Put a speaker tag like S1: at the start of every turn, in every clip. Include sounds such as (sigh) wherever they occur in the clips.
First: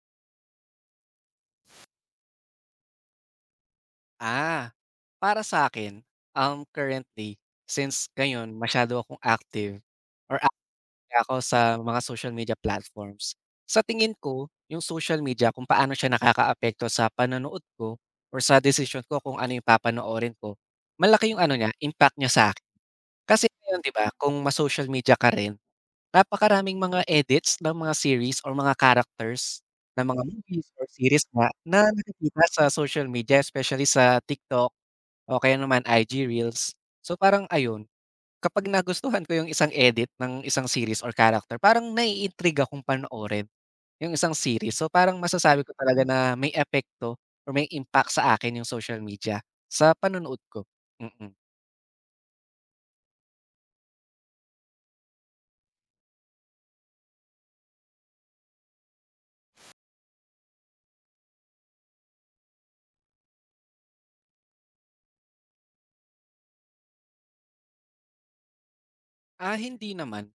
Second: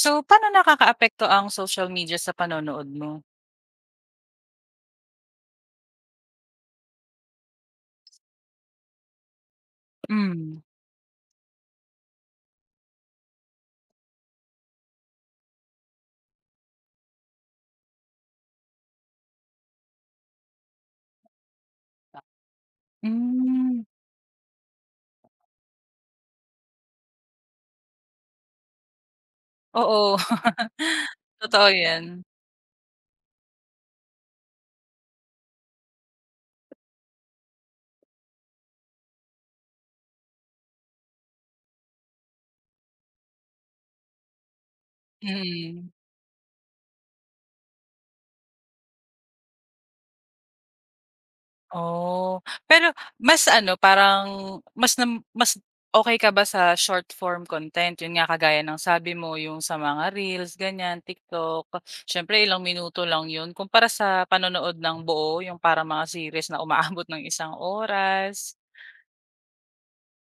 S1: So, paano nakakaapekto ang social media sa panonood mo?
S2: Ah, para sa akin, currently, since ngayon masyado akong active or
S1: Hmm,
S2: active ako sa mga social media platforms. Sa tingin ko, yung social media kung paano siya nakakaapekto sa panonood ko or sa decision ko kung ano yung papanoorin ko, malaki yung ano niya, impact niya sa akin. Kasi ngayon
S1: hmm,
S2: 'di ba, kung ma-social media ka rin, napakaraming mga edits ng mga series or mga characters ng
S1: oo.
S2: mga movies or
S1: (laughs)
S2: series nga
S1: Totoo
S2: na
S1: 'yan,
S2: nakikita sa social media, especially sa TikTok o kaya naman IG Reels. So, parang ayun, kapag nagustuhan ko yung isang edit ng isang series or character, parang naiintriga akong panoorin yung isang series. So, parang masasabi ko
S1: mm.
S2: talaga na may epekto or may impact sa akin yung social media sa panonood ko. Mm.
S1: Oh, pero mas ano, parang mas okay ka ba sa short form content? 'Yun nga kagaya ng sabi mo, yung sa mga reels ganyan TikTok, siyempre ilang minuto lang 'yun kumpara sa panonood ng buo, yung parang mga series na umaabot ng isang oras.
S2: Ah, hindi naman.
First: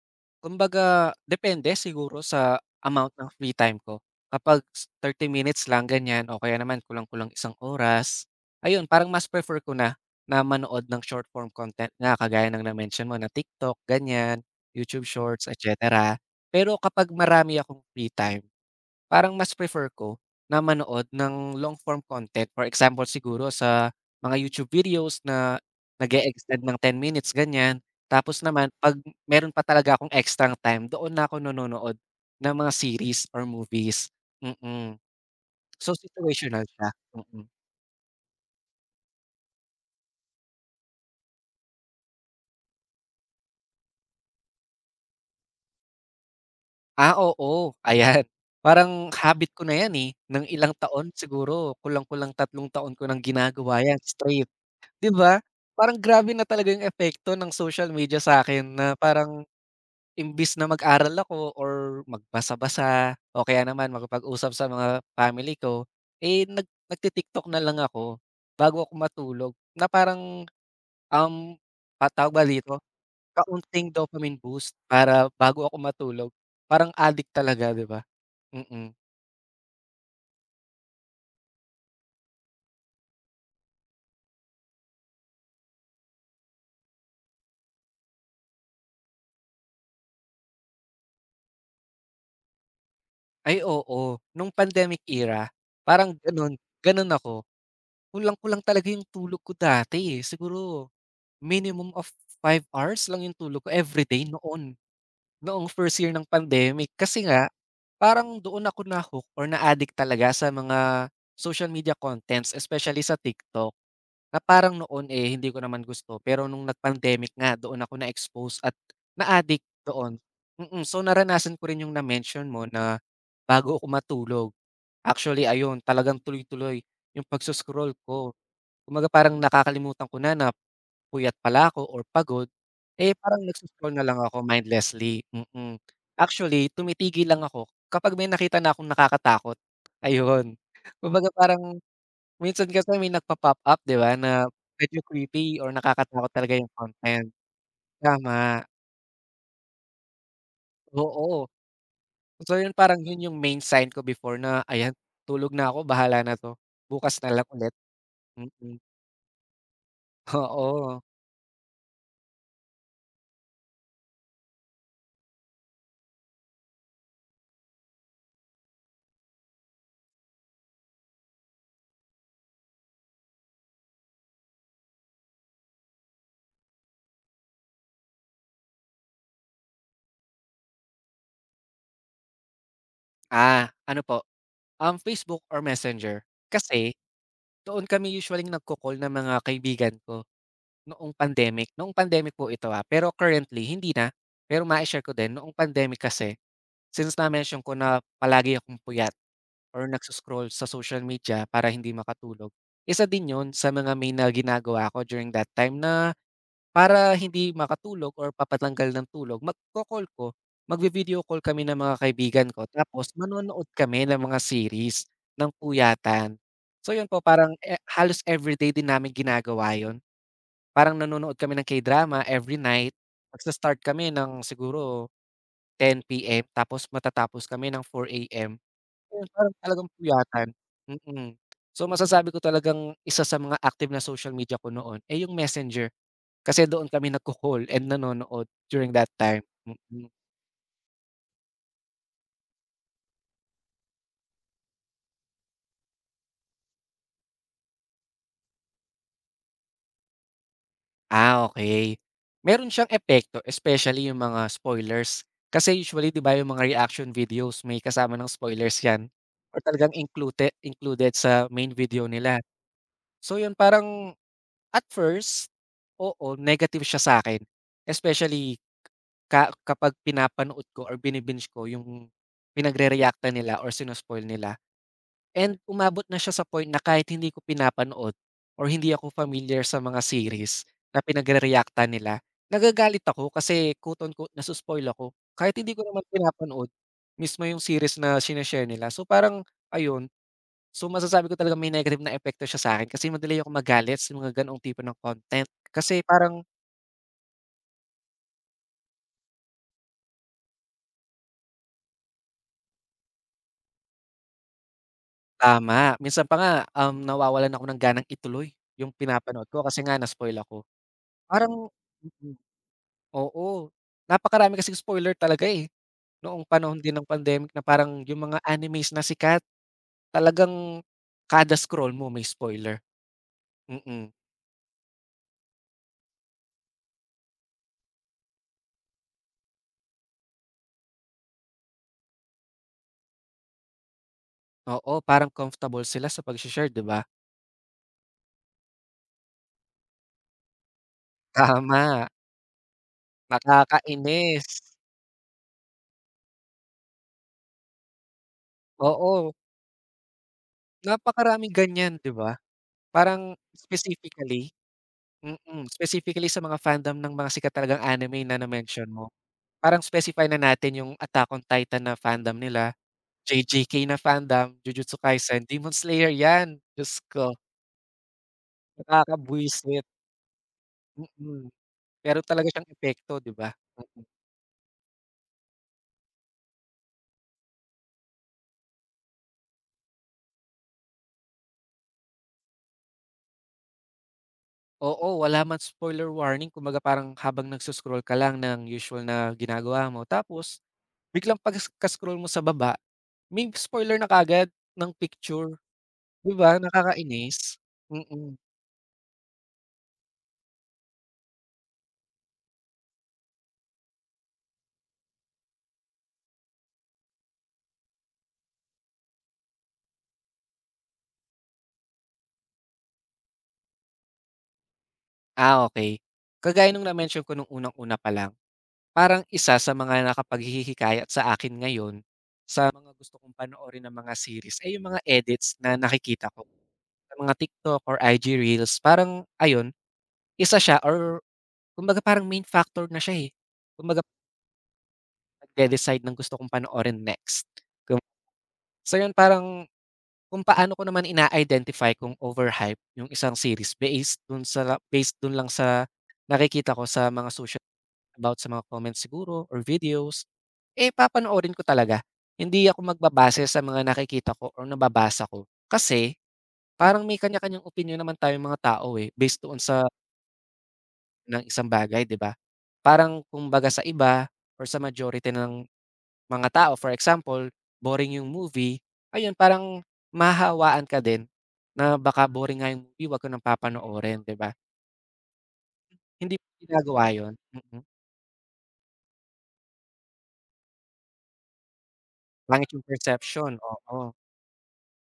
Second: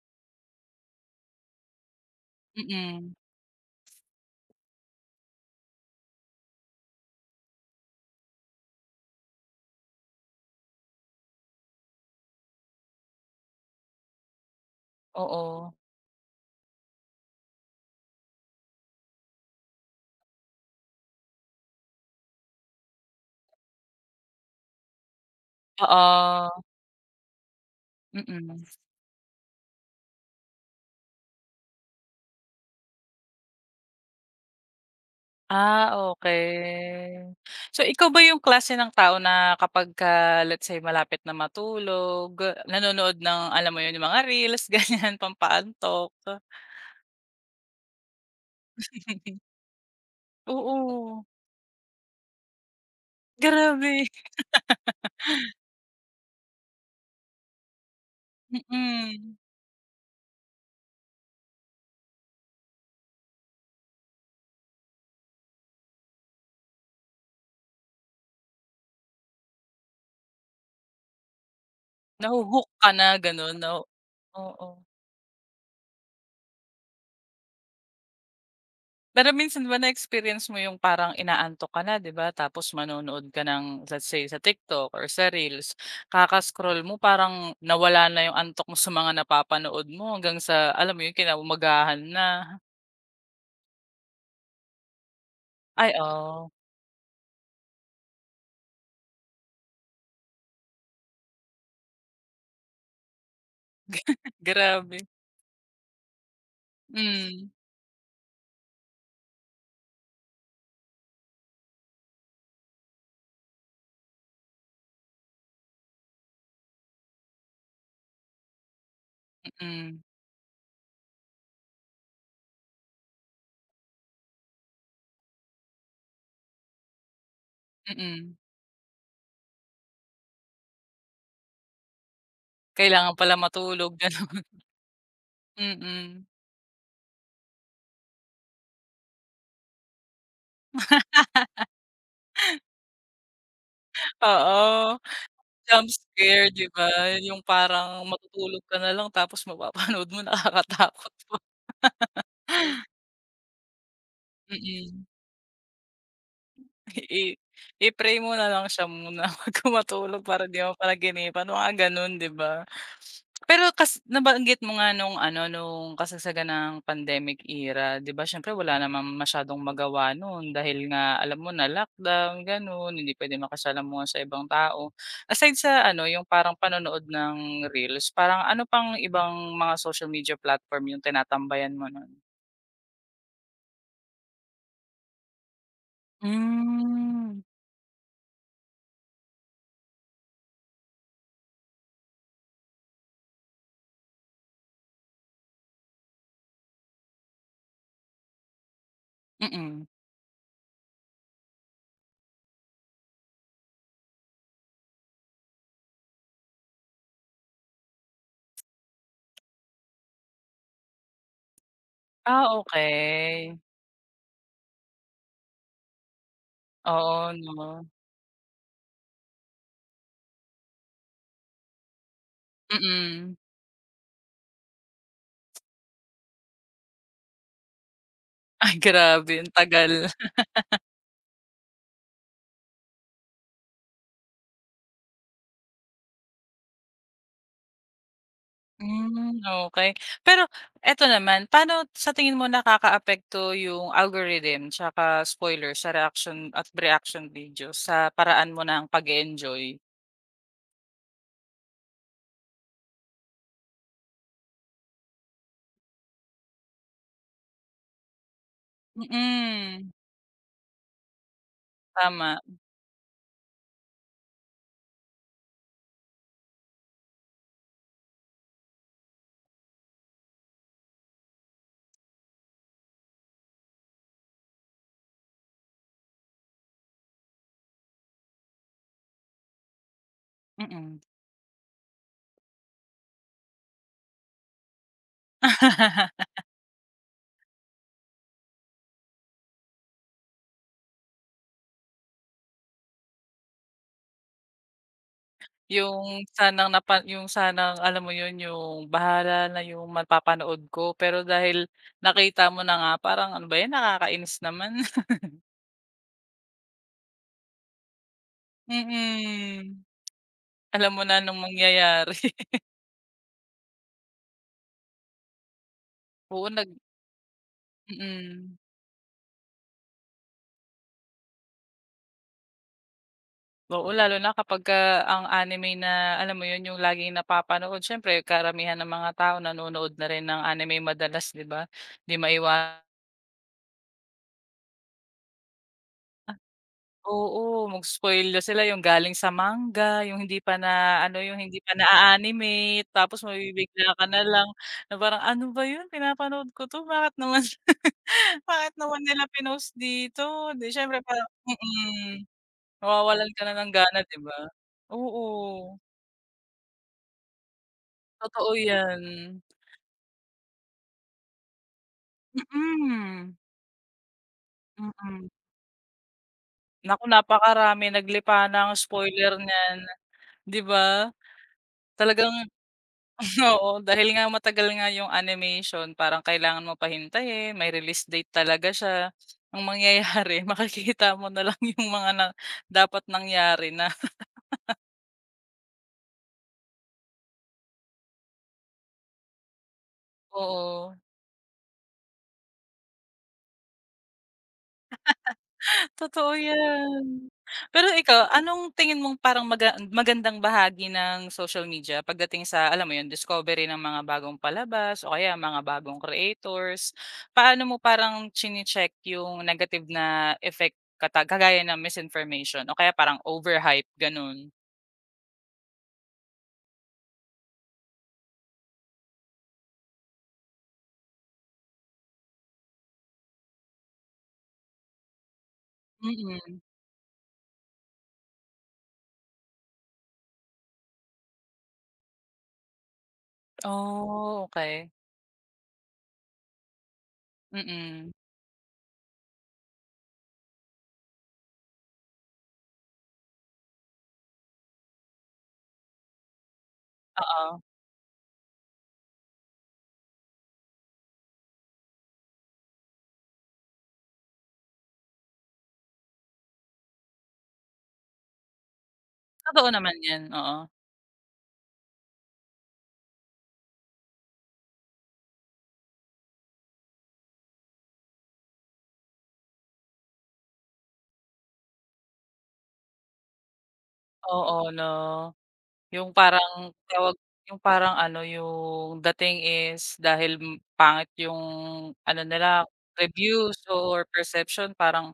S2: Kumbaga depende siguro sa amount
S1: Mm,
S2: ng free time ko. Kapag 30 minutes lang ganyan o kaya naman kulang-kulang isang oras, ayun parang mas prefer ko na na manood ng short form content nga kagaya ng na-mention mo na TikTok, ganyan, YouTube Shorts, et
S1: oo.
S2: cetera. Pero kapag marami akong free time, parang mas prefer ko na manood ng long form content. For example siguro sa mga YouTube videos na nag extend
S1: Oo,
S2: ng 10 minutes ganyan. Tapos
S1: mm.
S2: naman 'pag meron pa talaga akong extrang time doon na ako nanonood ng mga series or movies, mm.
S1: Ah,
S2: So situational siya,
S1: okay.
S2: mm.
S1: So, ikaw ba yung klase ng tao na kapagka, let's say, malapit na matulog, nanonood ng alam mo yun, yung mga reels (laughs) ganyan, pampaantok?
S2: Ah, oo, ayan. Parang habit ko na 'yan, eh, ng ilang taon
S1: Oo,
S2: siguro, kulang-kulang 3 taon ko ng ginagawa 'yan
S1: grabe.
S2: straight. 'Di ba? Parang grabe na talaga yung epekto ng social media sa akin na
S1: Mm.
S2: parang imbis na mag-aral ako or magbasa-basa o kaya naman makipag-usap sa mga family ko, eh, nagti-TikTok na lang ako bago ako matulog na parang, um, ah, tawag ba
S1: Naho-hook
S2: dito,
S1: ka na ganun, no?
S2: kaunting dopamine
S1: Oo.
S2: boost para bago ako matulog. Parang addict talaga, 'di ba? Mm.
S1: Pero minsan ba na-experience mo yung parang inaantok ka na 'di ba tapos manonood ka ng, let's say, sa TikTok or sa reels, kaka-scroll mo parang nawala na yung antok mo sa mga napapanood mo hanggang sa alam mo yun kinaumagahan na.
S2: Ay oo, nung pandemic era
S1: Ay,
S2: parang
S1: oo,
S2: gano'n, gano'n ako. Kulang-kulang talaga yung tulog ko dati, eh. Siguro minimum of 5 hours lang yung tulog ko everyday
S1: (laughs)
S2: noon,
S1: grabe.
S2: noong first year ng pandemic. Kasi
S1: Hmm,
S2: nga parang doon ako na-hook or na-addict talaga sa mga social media contents, especially sa TikTok. Na parang noon, eh, hindi ko naman gusto pero nung nag-pandemic nga doon ako na-expose at na-addict
S1: mm,
S2: doon. Mm, so naranasan ko rin yung na-mention mo na bago ako matulog, actually ayun talagang tuloy-tuloy yung pagso ko.
S1: mm.
S2: Kumbaga parang nakakalimutan ko na na puyat pala ako or pagod, eh,
S1: Kailangan pala
S2: parang nagso
S1: matulog
S2: na lang
S1: gano'n,
S2: ako mindlessly, mm.
S1: mm.
S2: Actually tumitigil lang ako kapag may nakita na akong nakakatakot, ayun. Kumbaga
S1: (laughs)
S2: parang, minsan kasi may nagpa-pop up 'di ba na
S1: Oo,
S2: medyo creepy or
S1: jump
S2: nakakatakot
S1: scare
S2: talaga
S1: 'di
S2: yung
S1: ba,
S2: content.
S1: yung parang matutulog
S2: Tama,
S1: ka na lang tapos mapapanood mo (laughs) nakakatakot pa,
S2: oo. So yun parang yun yung main sign ko before na ayan,
S1: mm.
S2: tulog na ako bahala na 'to, bukas
S1: I
S2: na lang ulit.
S1: i-pray mo na lang
S2: Mm,
S1: siya muna (laughs) bago matulog
S2: (laughs)
S1: para 'di mo
S2: oo.
S1: mapanagipan, mga gano'n, 'di ba? Pero kas nabanggit mo nga nung ano, nung kasagsagan ng pandemic era, 'di ba siyempre wala naman masyadong magawa no'n dahil nga alam mo na lockdown, ganun hindi puwedeng makisalamuha sa ibang tao. Aside sa ano, yung parang panonood ng reels, parang ano pang ibang mga social media platform yung tinatambayan mo no'n?
S2: Ah, ano po, Facebook or Messenger. Kasi
S1: Hmm,
S2: doon kami usually nagko-call ng mga kaibigan ko noong pandemic. Noong pandemic po ito, ah, pero currently hindi na. Pero mai-share ko din noong pandemic kasi since na-mention ko na palagi akong puyat.
S1: mm.
S2: Or nagsuscroll sa social media para hindi makatulog. Isa din 'yun sa mga main na ginagawa ko during that time na para hindi makatulog or papatanggal ng tulog magko-call ko, magvi-video call kami ng mga kaibigan
S1: Ah,
S2: ko tapos
S1: okay.
S2: manonood kami ng mga series, ng puyatan. So 'yun po
S1: Oo
S2: parang,
S1: 'no,
S2: eh, halos everyday din namin ginagawa 'yun. Parang nanonood kami ng K-drama every night.
S1: mm.
S2: Magsa-start kami ng siguro 10:00 PM tapos matatapos kami ng 4:00 AM.
S1: Ay
S2: Ayun,
S1: grabe, ang
S2: parang talagang
S1: tagal.
S2: puyatan, mm. So, masasabi ko talagang isa sa mga active na social media ko noon, eh, yung Messenger. Kasi doon kami nagko-call and nanonood during that
S1: Hmm,
S2: time,
S1: okey.
S2: mm.
S1: Pero eto naman, paano sa tingin mo nakakaapekto yung algorithm tsaka spoiler sa reaction at reaction videos sa paraan mo ng pag-e-enjoy?
S2: Ah, okey. Meron siyang epekto especially yung mga spoilers. Kasi usually 'di ba yung mga reaction videos may kasama ng spoilers 'yan or
S1: Mm,
S2: talagang included included sa main video
S1: tama,
S2: nila. So, yun parang at first, oo, negative siya sa'kin, especially kapag pinapanood ko or bini ko yung pinagre-reactan nila or sino-spoil nila and umabot na siya sa point na kahit hindi ko pinapanood or hindi ako familiar sa mga series
S1: mm.
S2: na pinagre-reactan nila, nagagalit ako kasi quote unquote naso-spoil ako kahit hindi ko naman
S1: (laughs)
S2: pinapanood mismo yung series na shine-share nila. So, parang ayun, so masasabi ko talagang may negative na epekto siya sa'kin kasi madali akong magalit sa mga ganoong tipo ng content kasi
S1: Yung
S2: parang.
S1: sanang napa, yung sanang alam mo yun, yung bahala na yung mapapanood ko, pero dahil nakita mo na nga parang, "Ano ba 'yan, nakakainis naman." (laughs)
S2: Tama, minsan pa nga, nawawalan ako ng ganang ituloy yung pinapanood ko kasi
S1: Mm.
S2: nga na-spoil ako.
S1: Alam mo na anong
S2: Parang
S1: mangyayari.
S2: mm,
S1: (laughs)
S2: oo, napakarami kasing spoiler talaga, eh, noong
S1: Oo,
S2: panahon din ng pandemic na parang yung mga
S1: mm.
S2: animes na sikat talagang kada scroll mo may spoiler,
S1: Oo,
S2: mm.
S1: lalo na kapagka ang anime na alam mo 'yun, yung laging napapanood, siyempre karamihan ng mga tao nanonood na rin ng anime madalas, 'di ba? 'Di maiwa
S2: Oo, parang comfortable sila sa pag share 'di ba?
S1: Oo, mag-spoil na sila yung galing sa manga, yung hindi pa na ano, yung hindi pa na
S2: Tama,
S1: animate tapos mabibigla ka na
S2: nakakainis.
S1: lang na parang, "Ano ba 'yun, pinapanood ko 'to, bakit naman (laughs) bakit naman nila
S2: Oo,
S1: pinost dito?" 'Di siyempre parang
S2: napakaraming ganyan, 'di
S1: mm.
S2: ba?
S1: Nawawalan
S2: Parang
S1: ka na ng gana, 'di ba?
S2: specifically Mm,
S1: Oo,
S2: specifically sa mga fandom ng mga sikat talagang anime na
S1: totoo
S2: na-mention
S1: 'yan.
S2: mo. Parang specify na natin yung Attack on Titan na fandom nila,
S1: Mm,
S2: JJK na fandom, Jujutsu
S1: mm.
S2: Kaisen, Demon Slayer 'yan, Diyos
S1: Naku,
S2: ko,
S1: napakarami naglipa na ang spoiler niyan,
S2: nakakabwisit,
S1: 'di ba?
S2: mm. Pero
S1: Talagang
S2: talaga siyang epekto 'di ba?
S1: (laughs) oo,
S2: Mm.
S1: dahil nga matagal nga 'yung animation parang kailangan mo pa hintayin, may release date talaga siya. Ang mangyayari (laughs) makikita mo na lang 'yung mga na dapat nangyari na, (laughs)
S2: Oo, wala man spoiler warning kumbaga parang habang nagsuscroll scroll ka lang ng usual na ginagawa mo tapos
S1: oo.
S2: biglang pagkas scroll mo sa baba, may spoiler na kagad ng picture,
S1: Totoo
S2: 'di ba
S1: 'yan.
S2: nakakainis?
S1: Pero ikaw,
S2: Mm.
S1: anong tingin mong parang magandang bahagi ng social media pagdating sa alam mo 'yun, discovery ng mga bagong palabas o kaya mga bagong creators? Paano mo parang chini check yung negative na effect kagaya ng misinformation o kaya parang overhype, gano'n?
S2: Ah, okay. Kagaya nung na-mention ko nung unang-una pa lang, parang isa sa mga nakapaghihi sa akin ngayon, sa mga gusto kong panoorin na mga series ay yung mga edits na nakikita ko,
S1: Mm.
S2: sa mga TikTok or IG reels. Parang ayun, isa siya or kumbaga parang main factor na siya, eh. Kumbaga
S1: Oh, okey.
S2: nagde-decide ng gusto kong panoorin next. Kum
S1: Mm.
S2: so yun parang, kung paano ko naman ina-identify kung overhype yung isang series based dun lang sa nakikita ko sa mga social
S1: Oo.
S2: about sa mga comments siguro or videos, eh, papanoorin ko talaga. Hindi ako magbabase sa mga nakikita ko or nababasa ko. Kasi parang may kanya-kanyang opinyon naman tayong mga tao, eh, based doon
S1: Totoo
S2: sa
S1: naman 'yan, oo.
S2: ng isang bagay, 'di ba? Parang kumbaga sa iba or sa majority ng mga tao. For example, boring yung movie, ayun parang mahahawaan ka din na baka boring nga yung movie, 'wag ko nang papanoorin, 'di ba?
S1: Oo 'no. Yung
S2: Hindi mo
S1: parang
S2: ginagawa
S1: tawag,
S2: yun,
S1: yung
S2: mm.
S1: parang ano, yung dating is dahil pangit yung ano nila,
S2: Pangit yung perception,
S1: reviews
S2: oo.
S1: or perception, parang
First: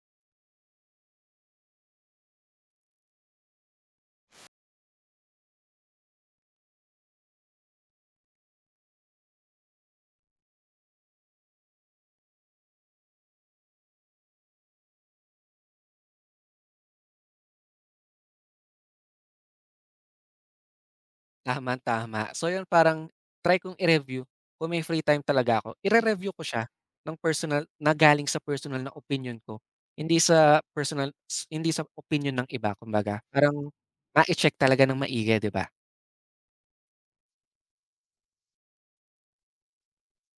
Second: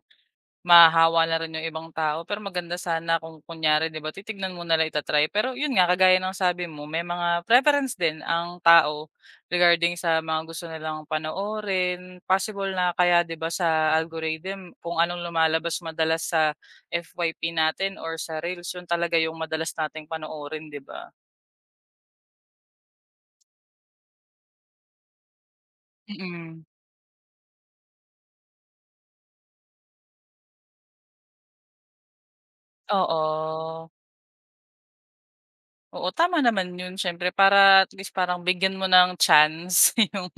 S1: mahahawa na rin yung ibang tao. Pero maganda sana kung kunyari 'di ba, titignan mo na itatry. Pero yun nga, kagaya ng sabi mo, may mga preference din ang tao regarding sa mga gusto nilang panoorin. Possible na kaya 'di ba, sa algorithm kung anong lumalabas madalas sa FYP natin or sa reels, yun talaga yung madalas nating panoorin, 'di ba?
S2: Tama, tama. So yun parang try kong i-review kung may free time talaga ako, ire-review ko
S1: Mm,
S2: siya ng personal na galing sa personal na opinion ko. Hindi sa opinion ng iba kumbaga. Parang
S1: oo.
S2: ma check talaga ng maigi, 'di ba?
S1: Oo, tama naman yun, siyempre para at least parang bigyan mo ng chance (laughs) yung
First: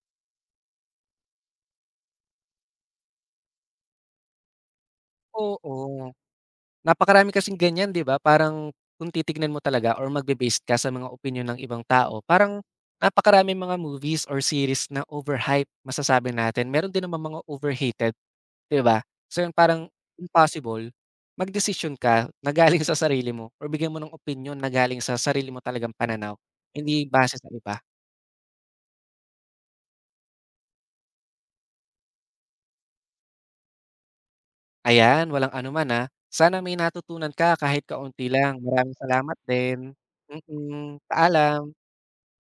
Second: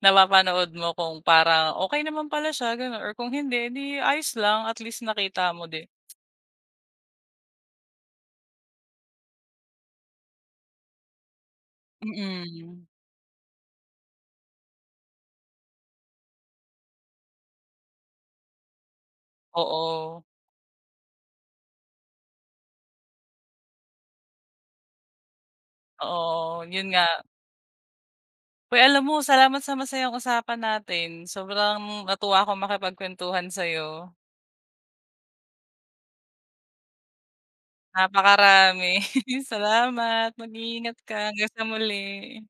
S1: napapanood mo kung parang okay naman pala siya gano'n, or kung hindi, eh, di ayos lang, at least nakita mo din.
S2: Oo. Napakarami kasing ganyan, 'di ba? Parang kung titignan mo talaga or magbe-based ka sa mga opinyon ng ibang tao, parang
S1: Mm,
S2: napakaraming mga movies or series na overhype, masasabi natin. Meron din naman mga overhated, 'di ba? So, yun parang
S1: oo,
S2: impossible magdesisyon ka na galing sa sarili mo or bigyan mo ng opinyon na galing sa sarili mo talagang pananaw,
S1: oo, yun nga.
S2: hindi base sa iba.
S1: Uy, alam mo, salamat sa masayang usapan natin. Sobrang natuwa akong makipagkuwentuhan sa'yo.
S2: Ayan, walang anuman, ah. Sana may natutunan ka kahit kaunti lang.
S1: Napakarami.
S2: Maraming salamat
S1: (laughs)
S2: din.
S1: Salamat, mag-iingat
S2: Mm,
S1: ka hanggang sa
S2: paalam.
S1: muli.